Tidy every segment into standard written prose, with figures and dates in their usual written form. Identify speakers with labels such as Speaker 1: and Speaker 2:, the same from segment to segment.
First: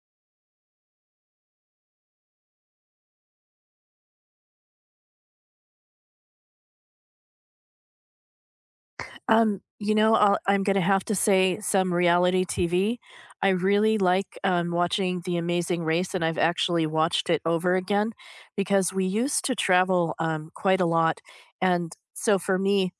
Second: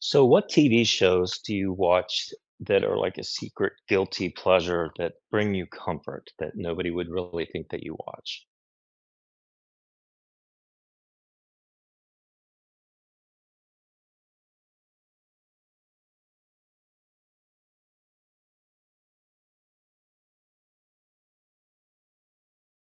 Speaker 1: So, what TV shows do you watch that are like a secret guilty pleasure that bring you comfort that nobody would really think that you watch?
Speaker 2: I'm going to have to say some reality TV. I really like watching The Amazing Race, and I've actually watched it over again because we used to travel quite a lot. And so for me,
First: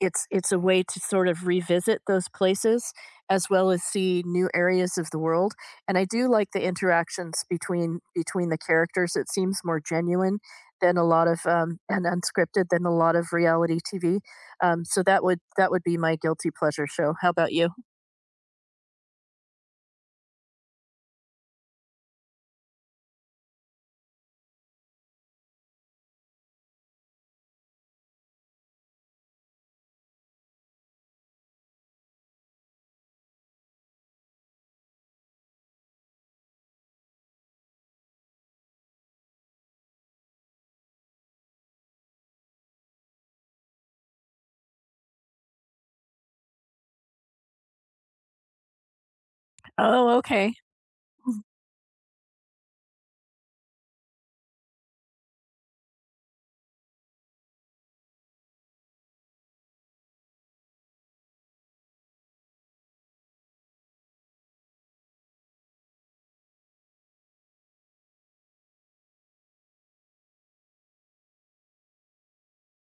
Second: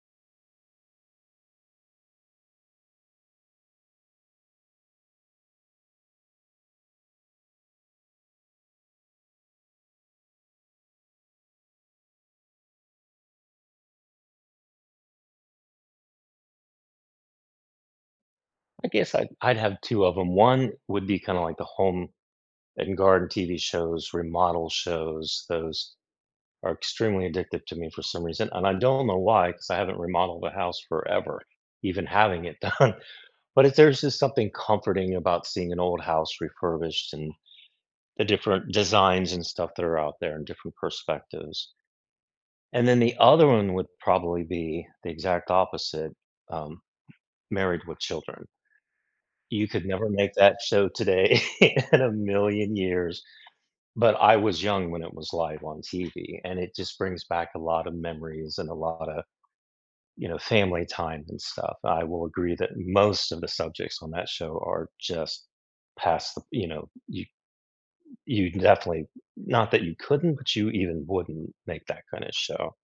Speaker 2: it's a way to sort of revisit those places as well as see new areas of the world, and I do like the interactions between the characters. It seems more genuine than a lot of, and unscripted than a lot of reality TV. So that would be my guilty pleasure show. How about you?
Speaker 1: I guess I'd have two of them. One would be kind of like the home and garden TV shows, remodel shows. Those are extremely addictive to me for some reason. And I don't know why, because I haven't remodeled a house forever, even having it done. But if there's just something comforting about seeing an old house refurbished and the different designs and stuff that are out there and different perspectives. And then the other one would probably be the exact opposite, um, Married with Children. You could never
Speaker 2: Oh,
Speaker 1: make
Speaker 2: okay.
Speaker 1: that show today in a million years, but I was young when it was live on TV, and it just brings back a lot of memories and a lot of family time and stuff. I will agree that most of the subjects on that show are just past the you. You definitely, not that you couldn't, but you even wouldn't make that kind of show.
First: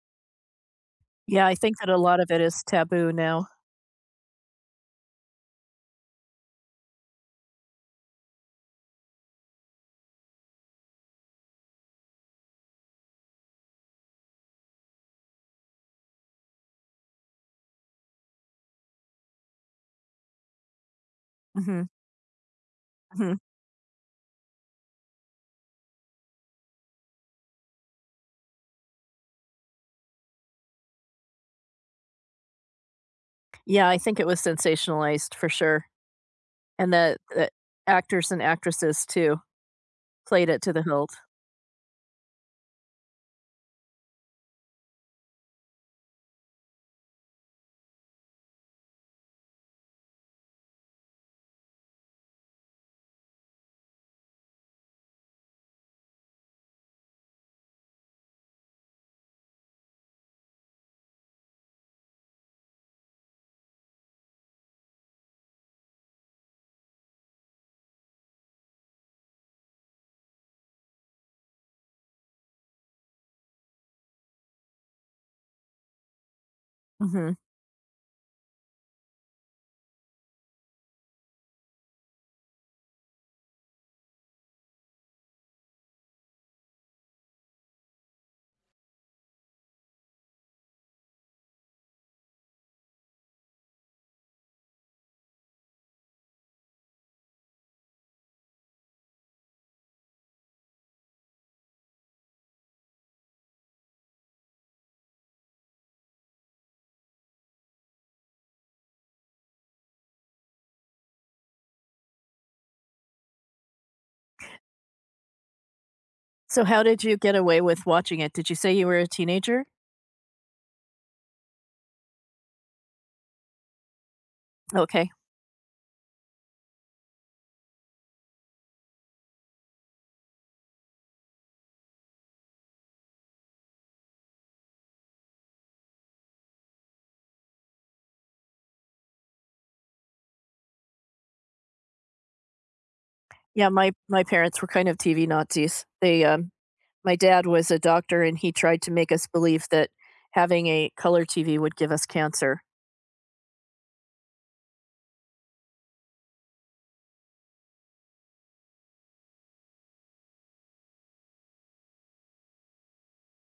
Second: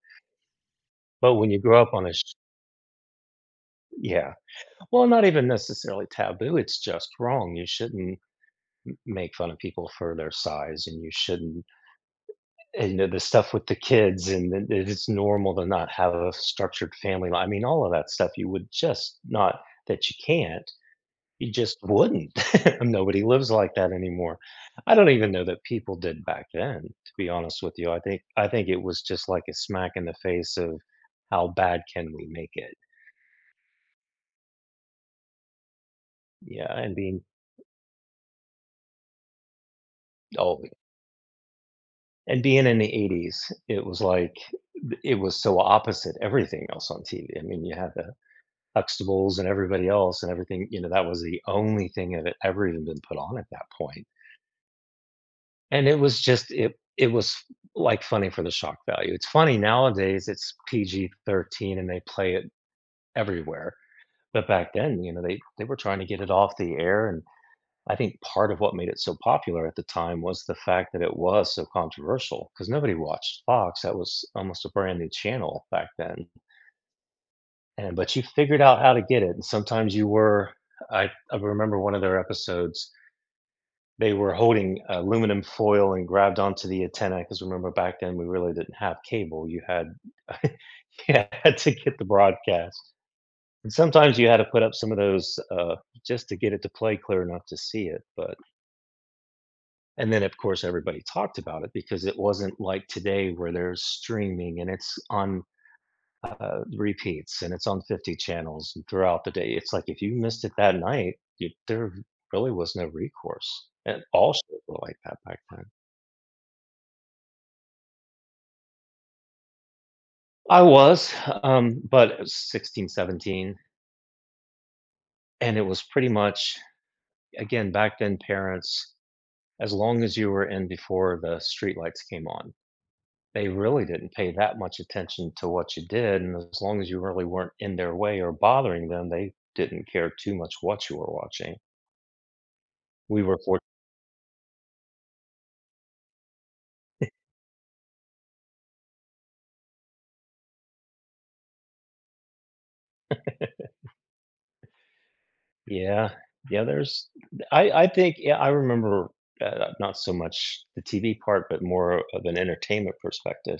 Speaker 1: But
Speaker 2: Yeah,
Speaker 1: when
Speaker 2: I
Speaker 1: you
Speaker 2: think
Speaker 1: grow
Speaker 2: that
Speaker 1: up
Speaker 2: a
Speaker 1: on a
Speaker 2: lot of
Speaker 1: sh,
Speaker 2: it is taboo now.
Speaker 1: yeah. Well, not even necessarily taboo, it's just wrong. You shouldn't make fun of people for their size, and you shouldn't, and the stuff with the kids, and that it's normal to not have a structured family li, I mean, all of that stuff you would just not, that you can't. You just
Speaker 2: Mhm,
Speaker 1: wouldn't. Nobody
Speaker 2: mhm.
Speaker 1: lives like that anymore. I don't even know that people did back then, to be honest with you. I think it was just like a smack in the face of how bad can we make it?
Speaker 2: Yeah, I think it was sensationalized for sure,
Speaker 1: Yeah,
Speaker 2: and
Speaker 1: and
Speaker 2: the
Speaker 1: being,
Speaker 2: the actors and actresses too played
Speaker 1: oh,
Speaker 2: it to the hilt.
Speaker 1: and being in the 80s, it was like it was so opposite everything else on TV. I mean, you had the Huxtables and everybody else and everything that was the only thing that had ever even been put on at that point. And it was, like, funny for the shock value. It's funny nowadays, it's PG-13 and they play it everywhere, but back then they were trying to get it off the air, and I think part of what made it so popular at the time was the fact that it was so controversial. Because nobody watched Fox, that was almost a brand new channel back then,
Speaker 2: Mhm.
Speaker 1: and but you figured out how to get it, and sometimes you were I remember one of their episodes. They were holding aluminum foil and grabbed onto the antenna because, remember, back then we really didn't have cable. You had you had to get the broadcast, and sometimes you had to put up some of those, just to get it to play clear enough to see it. But and then, of course, everybody talked about it because it wasn't like today where there's streaming and it's on, repeats, and it's on 50 channels throughout the day. It's like if you missed it that night, you, there really was no recourse, and all shows were like that back then.
Speaker 2: So how did you get away with watching it? Did you say you were a teenager?
Speaker 1: I was, but it was 16, 17,
Speaker 2: Okay.
Speaker 1: and it was pretty much, again, back then, parents, as long as you were in before the streetlights came on, they really didn't pay that much attention to what you did, and as long as you really weren't in their way or bothering them, they didn't care too much what you were watching. We were for,
Speaker 2: Yeah, my parents were kind of TV Nazis. They My dad was a doctor and he tried to make us believe that having a color TV would give us cancer.
Speaker 1: yeah, yeah, there's, I think, yeah, I remember, not so much the TV part, but more of an entertainment perspective.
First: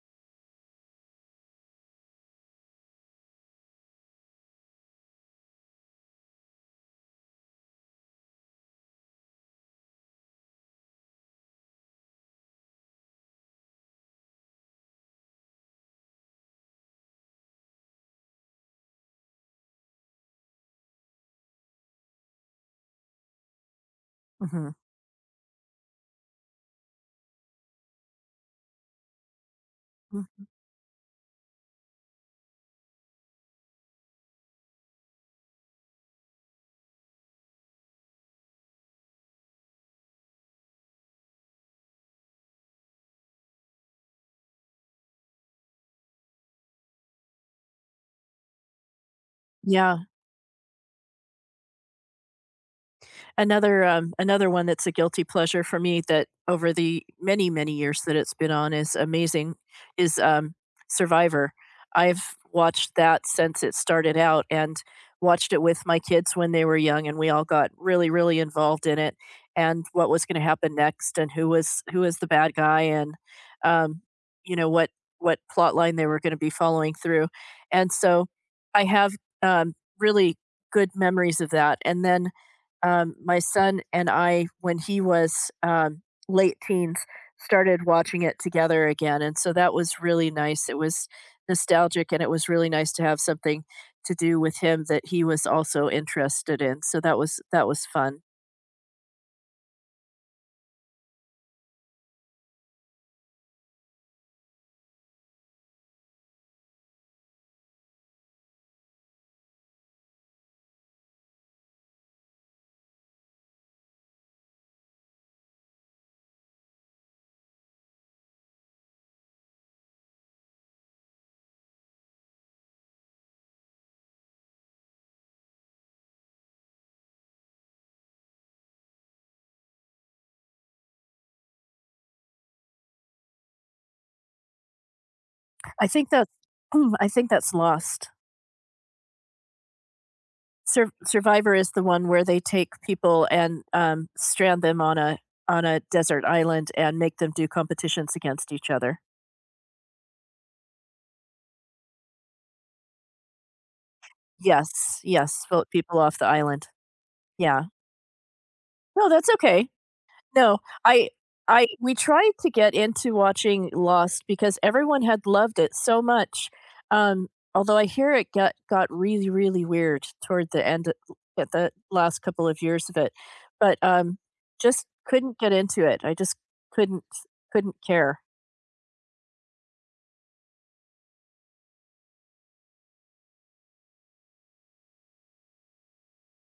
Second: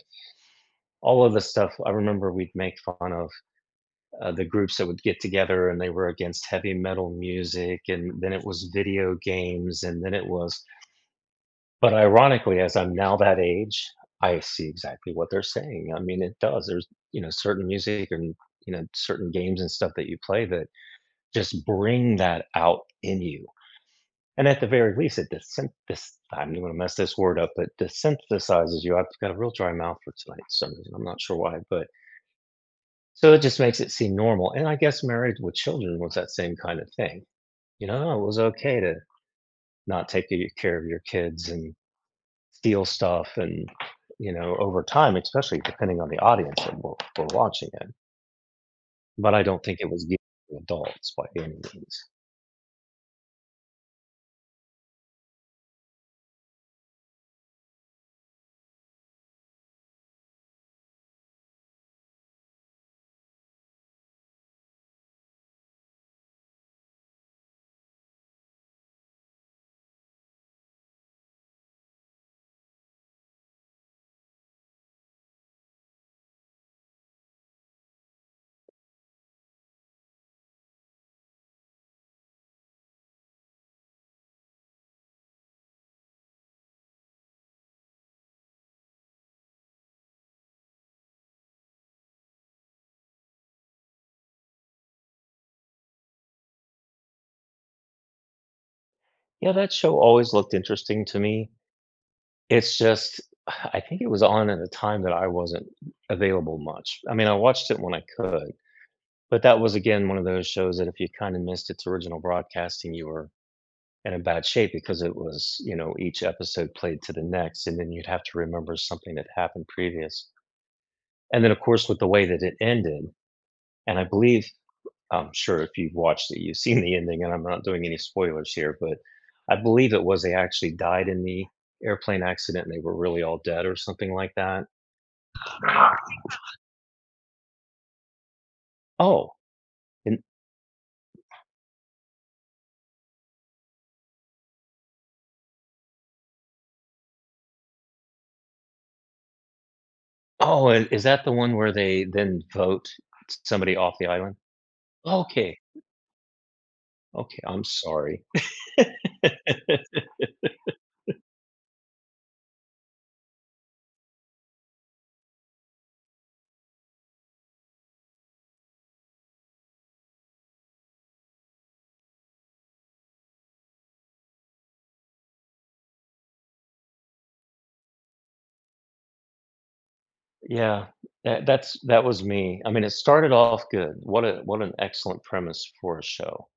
Speaker 1: All of the stuff I remember we'd make fun of, the groups that would get together and they were against heavy metal music, and then it was video games, and then it was, but ironically, as I'm now that age, I see exactly what they're saying. I mean, it does, there's, you know, certain music, and, you know, certain games and stuff that you play that just bring that out in you. And at the
Speaker 2: Mhm.
Speaker 1: very least, it desynth-, this, I'm going to mess this word up, but desynthesizes you. I've got a real dry mouth for tonight
Speaker 2: Mhm.
Speaker 1: for some reason, I'm not sure why, but so it just makes it seem normal. And I guess Married with Children was that same kind of thing. You know, it was okay to not take care of your kids and steal stuff. And over time, especially depending on the audience that we're watching it. But I don't think it was
Speaker 2: Yeah.
Speaker 1: geared to adults by any means.
Speaker 2: Another one that's a guilty pleasure for me that over the many, many years that it's been on is Survivor. I've watched that since it started out and watched it with my kids when they were young, and we all got really, really involved in it and what was gonna happen next and who was the bad guy and, um, you know, what what plot line they were gonna be following through, and so I have, really good memories of that, and then my son and I, when he was um, late teens, started watching it together again, and so that was really nice. It was nostalgic, and it was really nice to have something to do with him that he was also interested in. So that was fun.
Speaker 1: Yeah, that show always looked interesting to me. It's just, I think it was on at a time that I wasn't available much. I mean, I watched it when I could, but that was, again, one of those shows that if you kind of missed its original broadcasting, you were and in bad shape because it was each episode played to the next, and then you'd have to remember something that happened previous. And then, of course, with the way that it ended, and I believe, I'm sure if you've watched it, you've seen the ending, and I'm not doing any spoilers here, but I believe it was they actually died in the airplane accident and they were really all dead or something like that.
Speaker 2: I think that I think that's lost.
Speaker 1: Oh, and
Speaker 2: Survivor is the one where they take people and strand them on a desert island and make them do competitions against each other.
Speaker 1: oh, and is that the one where they then vote somebody off the island?
Speaker 2: Yes, yes,
Speaker 1: Okay,
Speaker 2: vote people off the island.
Speaker 1: okay, I'm
Speaker 2: Yeah.
Speaker 1: sorry.
Speaker 2: No, that's okay. No, I I we tried to get into watching Lost because everyone had loved it so much. Um, Although I hear it got really, really weird toward the end at the last couple of years of it. But just couldn't get into it. I just couldn't couldn't care.
Speaker 1: Yeah, that was me. I mean, it started off good. What an excellent premise for a show.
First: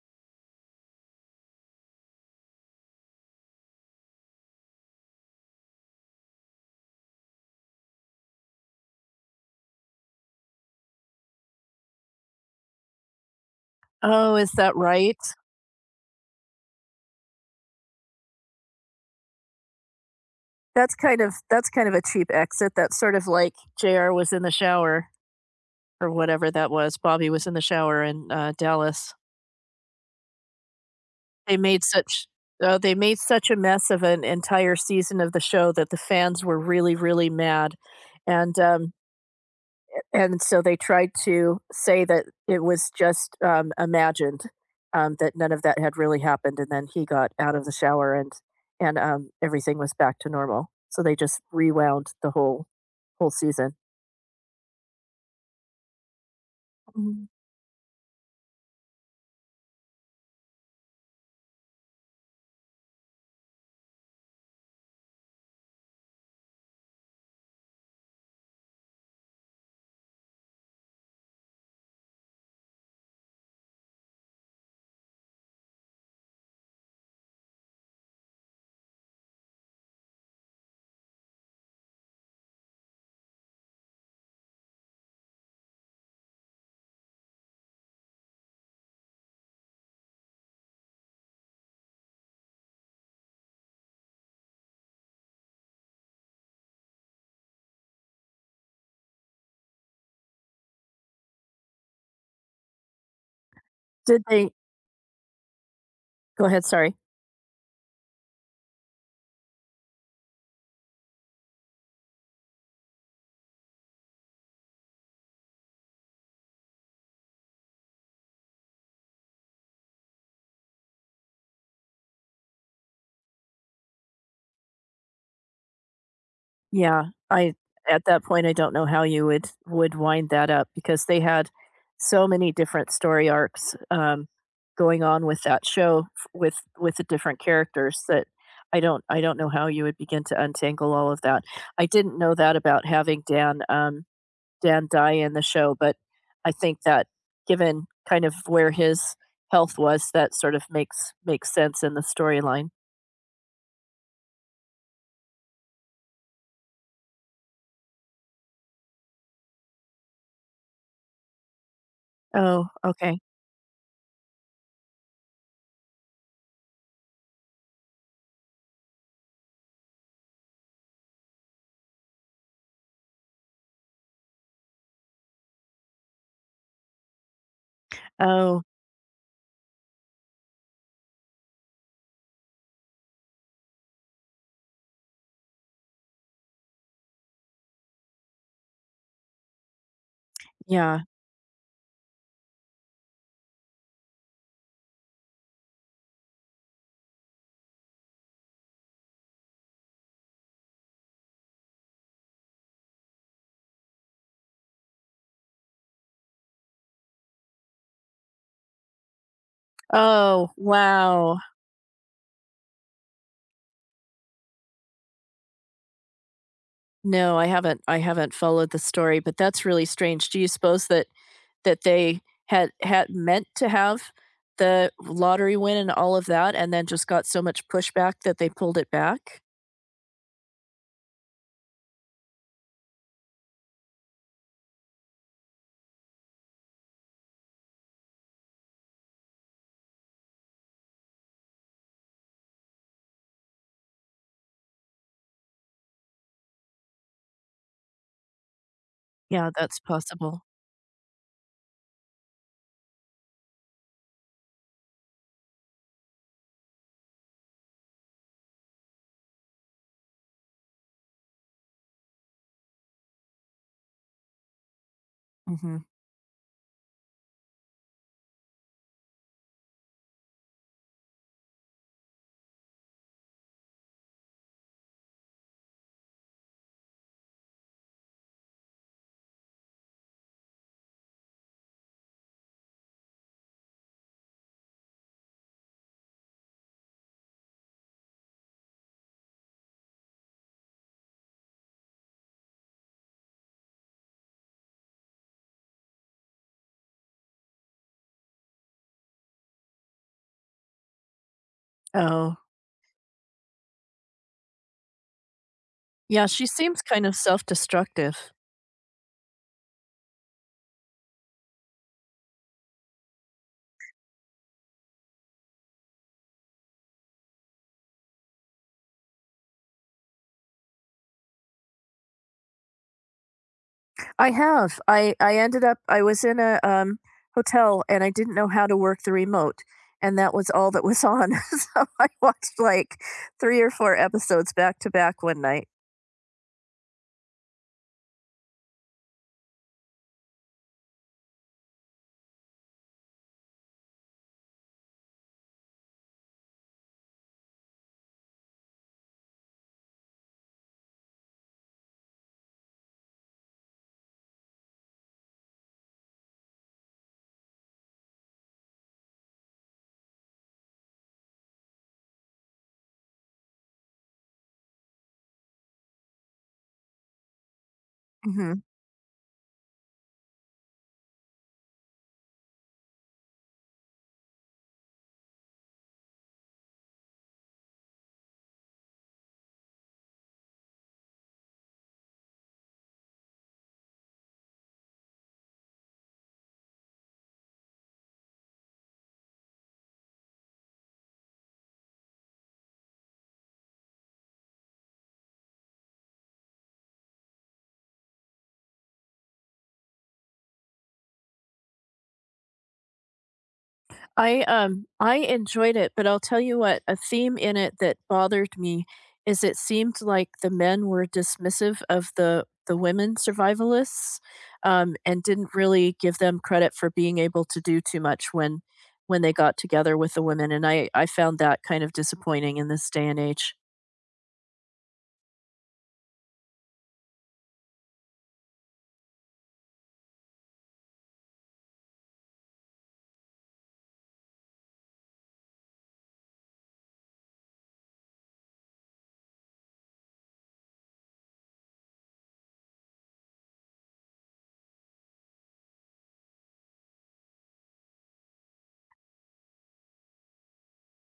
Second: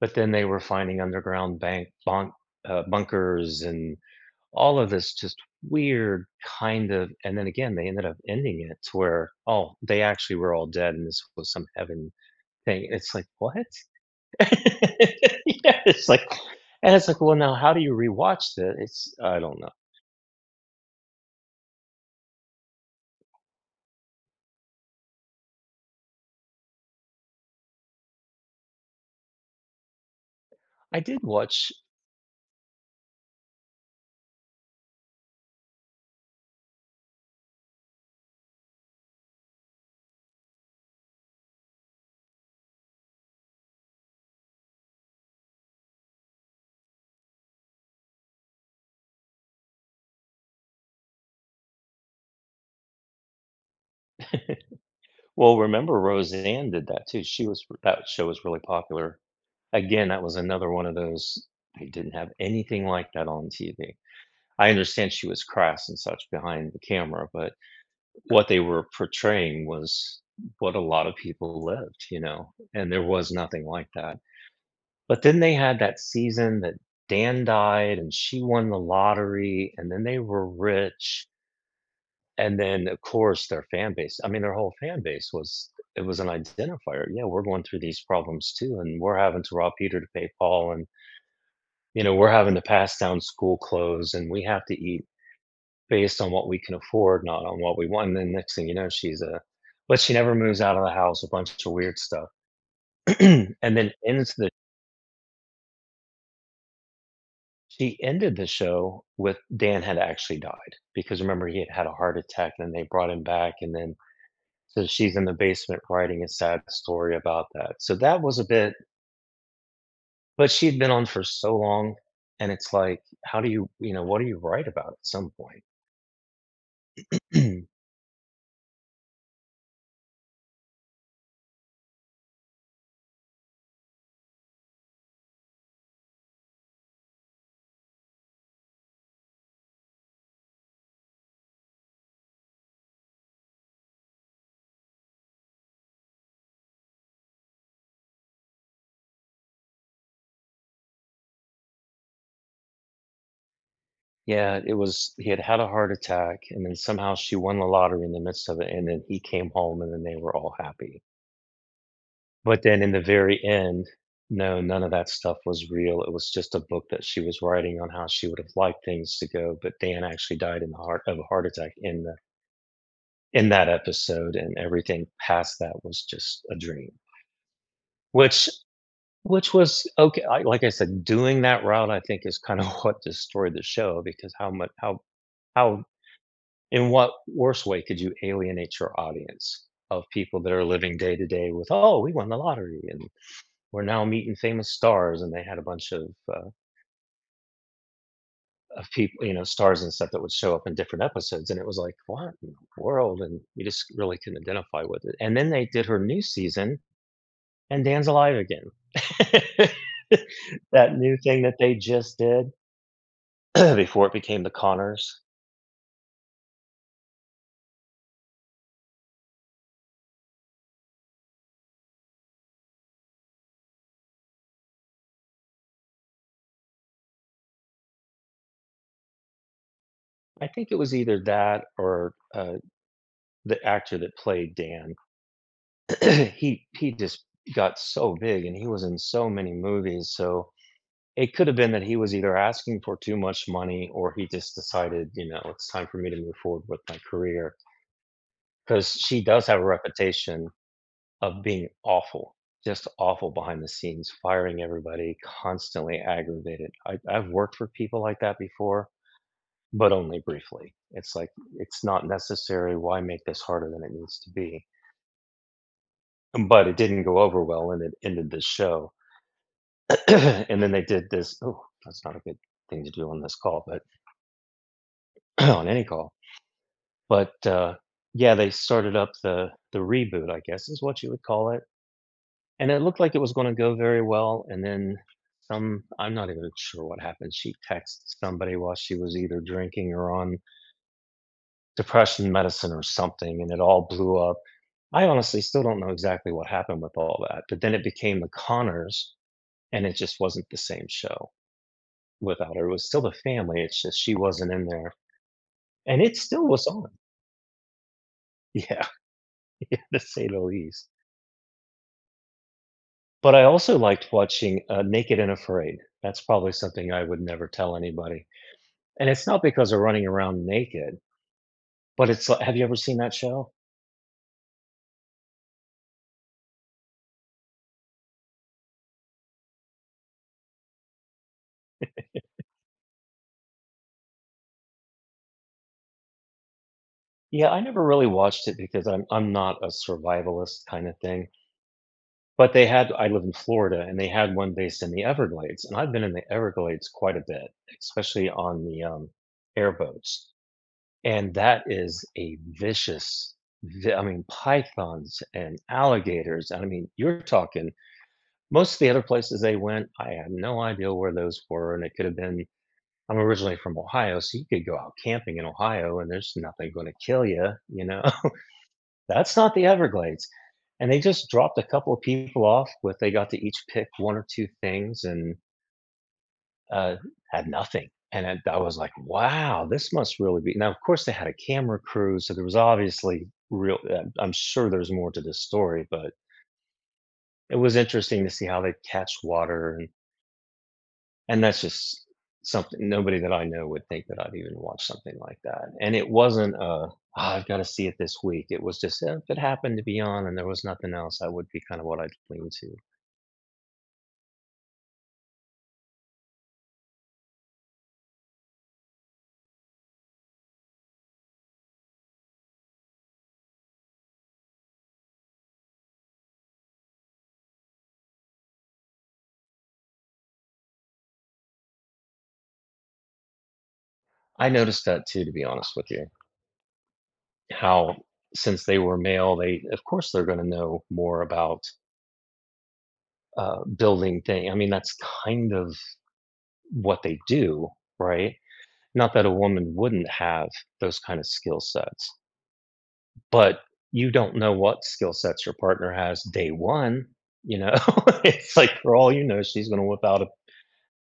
Speaker 1: But then they were finding underground bunkers and all of this just weird kind of. And then again, they ended up ending it to where, oh, they actually were all dead, and this was some heaven thing. It's like, what?
Speaker 2: Oh,
Speaker 1: Yeah,
Speaker 2: is that right?
Speaker 1: it's like, well, now how do you rewatch that? It's, I don't know.
Speaker 2: That's kind of a cheap exit. That's sort of like JR was in the shower or whatever that was. Bobby was in the shower in Dallas.
Speaker 1: I did
Speaker 2: They
Speaker 1: watch.
Speaker 2: made such Oh, they made such a mess of an entire season of the show that the fans were really, really mad, and, um and so they tried to say that it was just, imagined, that none of that had really happened, and then he got out of the shower and everything was back to normal. So they just rewound the whole season.
Speaker 1: Well, remember Roseanne did that too.
Speaker 2: Mhm.
Speaker 1: She was, that show was really popular. Again, that was another one of those, they didn't have anything like that on TV. I understand she was crass and such behind the camera, but what they were portraying was what a lot of people lived and there was nothing like that. But then they had that season that Dan died and she won the lottery and then they were rich, and then, of course, their fan base. I mean, their whole fan base was, it was an identifier. Yeah, we're going through these problems too, and we're having to rob Peter to pay Paul, and, you know, we're having to pass down school clothes, and we have to eat based on what we can afford, not on what we want. And then next thing you know, she's a, but she never moves out of the house. A bunch of weird stuff, and then
Speaker 2: Did
Speaker 1: ends the.
Speaker 2: they Go ahead, sorry.
Speaker 1: She ended the show with Dan had actually died because, remember, he had had a heart attack, and then they brought him back, and then so she's in the basement writing a sad story about that. So that was a bit, but she'd been on for so long, and it's like, how do you, you know, what do you write about at some
Speaker 2: Yeah, I
Speaker 1: point?
Speaker 2: at that point, I don't know how you would wind that up because they had so many different story arcs going on with that show with the different characters that I don't know how you would begin to untangle all of that. I didn't know that about having Dan Dan die in the show, but I think that given kind of where his health was, that sort of makes sense in the storyline.
Speaker 1: Yeah, it was he had had a heart attack, and then somehow she won the lottery in the midst of it, and then he came home, and then they were all happy. But
Speaker 2: Oh,
Speaker 1: then in the
Speaker 2: okay.
Speaker 1: very end, no, none of that stuff was real. It was just a book that she was writing on how she would have liked things to go, but Dan actually died in the heart of a heart attack in the in that episode, and everything past that was just a dream, which
Speaker 2: Oh,
Speaker 1: which was okay. I, like I said, doing that route, I think, is kind of what destroyed the show because how much, how, in what worse way could you alienate your audience of people that are living
Speaker 2: yeah.
Speaker 1: day to day with, oh, we won the lottery, and we're now meeting famous stars. And they had a bunch uh, of people stars and stuff that would show up in different episodes. And it was like, what in the world? And you just really couldn't identify with it. And then they did her new season, And Dan's Alive Again.
Speaker 2: Oh,
Speaker 1: That new
Speaker 2: wow.
Speaker 1: thing that they just did, before it became The Conners.
Speaker 2: No, I haven't followed the story, but that's really strange. Do you suppose that that they had meant to have the lottery win and all of that and then just got so much pushback that they pulled it back?
Speaker 1: I think it was either that or, the actor that played Dan. He just got so big, and he was in so many movies, so it could have been that he was either asking for too much money or he just decided, you know, "It's time for me to move forward with my career, because she does
Speaker 2: Yeah,
Speaker 1: have a
Speaker 2: that's possible.
Speaker 1: reputation of being awful, just awful behind the scenes, firing everybody, constantly aggravated. I've worked for people like that before, but only briefly. It's like, it's not necessary. Why make this harder than it needs to be?
Speaker 2: Mhm.
Speaker 1: But it didn't go over well and it ended the show. And then they did this. Oh, that's not a good thing to do on this call, but on any call. But yeah, they started up the reboot, I guess is what you would call it. And it looked like it was gonna go very well, and then some I'm not even sure what happened. She texted somebody while she was either drinking or on depression medicine or something, and it all blew up. I honestly still don't know exactly what happened with all that, but then it became The Conners, and it just wasn't the same show
Speaker 2: Oh.
Speaker 1: without her. It was still the family, it's just she wasn't in there, and it
Speaker 2: Yeah, she
Speaker 1: still was
Speaker 2: seems
Speaker 1: on.
Speaker 2: kind of self-destructive.
Speaker 1: Yeah, yeah, to say the least. But I also liked watching, Naked and Afraid. That's probably something I would never tell anybody. And it's not because they're running around naked, but it's like, have you ever seen that show?
Speaker 2: I have. I ended up I was in a, hotel and I didn't know how to work the remote, and that was all that was on. So I watched, like, 3 or 4 episodes back to back one night.
Speaker 1: Yeah, I never really watched it because I'm not a survivalist kinda thing, but they had I live in Florida, and they had one based in the Everglades, and I've been in the Everglades quite a bit, especially on the airboats, and that is a vicious vi I mean, pythons and alligators. And I mean, you're talking most of the other places they went, I had no idea where those were, and it could have been I'm originally from Ohio, so you could go out camping in Ohio and there's nothing gonna kill you. You know?
Speaker 2: Mhm.
Speaker 1: That's not the Everglades. And they just dropped a couple of people off with they got to each pick one or two things and, uh, had nothing. And then I was like, "Wow, this must really be." Now, of course, they had a camera crew, so there was obviously real I'm sure there's more to this story, but it was interesting to see how they catch water. And that's just something nobody that I know would think that I'd even watch something like that. And it wasn't a, "Ah, I've gotta see it this week." It was just, eh, if it happened to be on and there was nothing else, that would be kind of what I'd lean to.
Speaker 2: I enjoyed it, but I'll tell you what, a theme in it that bothered me is it seemed like the men were dismissive of the women survivalists, and didn't really give them credit for being able to do too much when they got together with the women, and I found that kind of disappointing in this day and age.
Speaker 1: I noticed that too, to be honest with you. How, since they were male, they, of course, they're gonna know more about, building thing I mean, that's kind of what they do, right? Not that a woman wouldn't have those kind of skill sets. But you don't know what skill sets your partner has day 1, you know? It's like, for all you know, she's gonna whip out a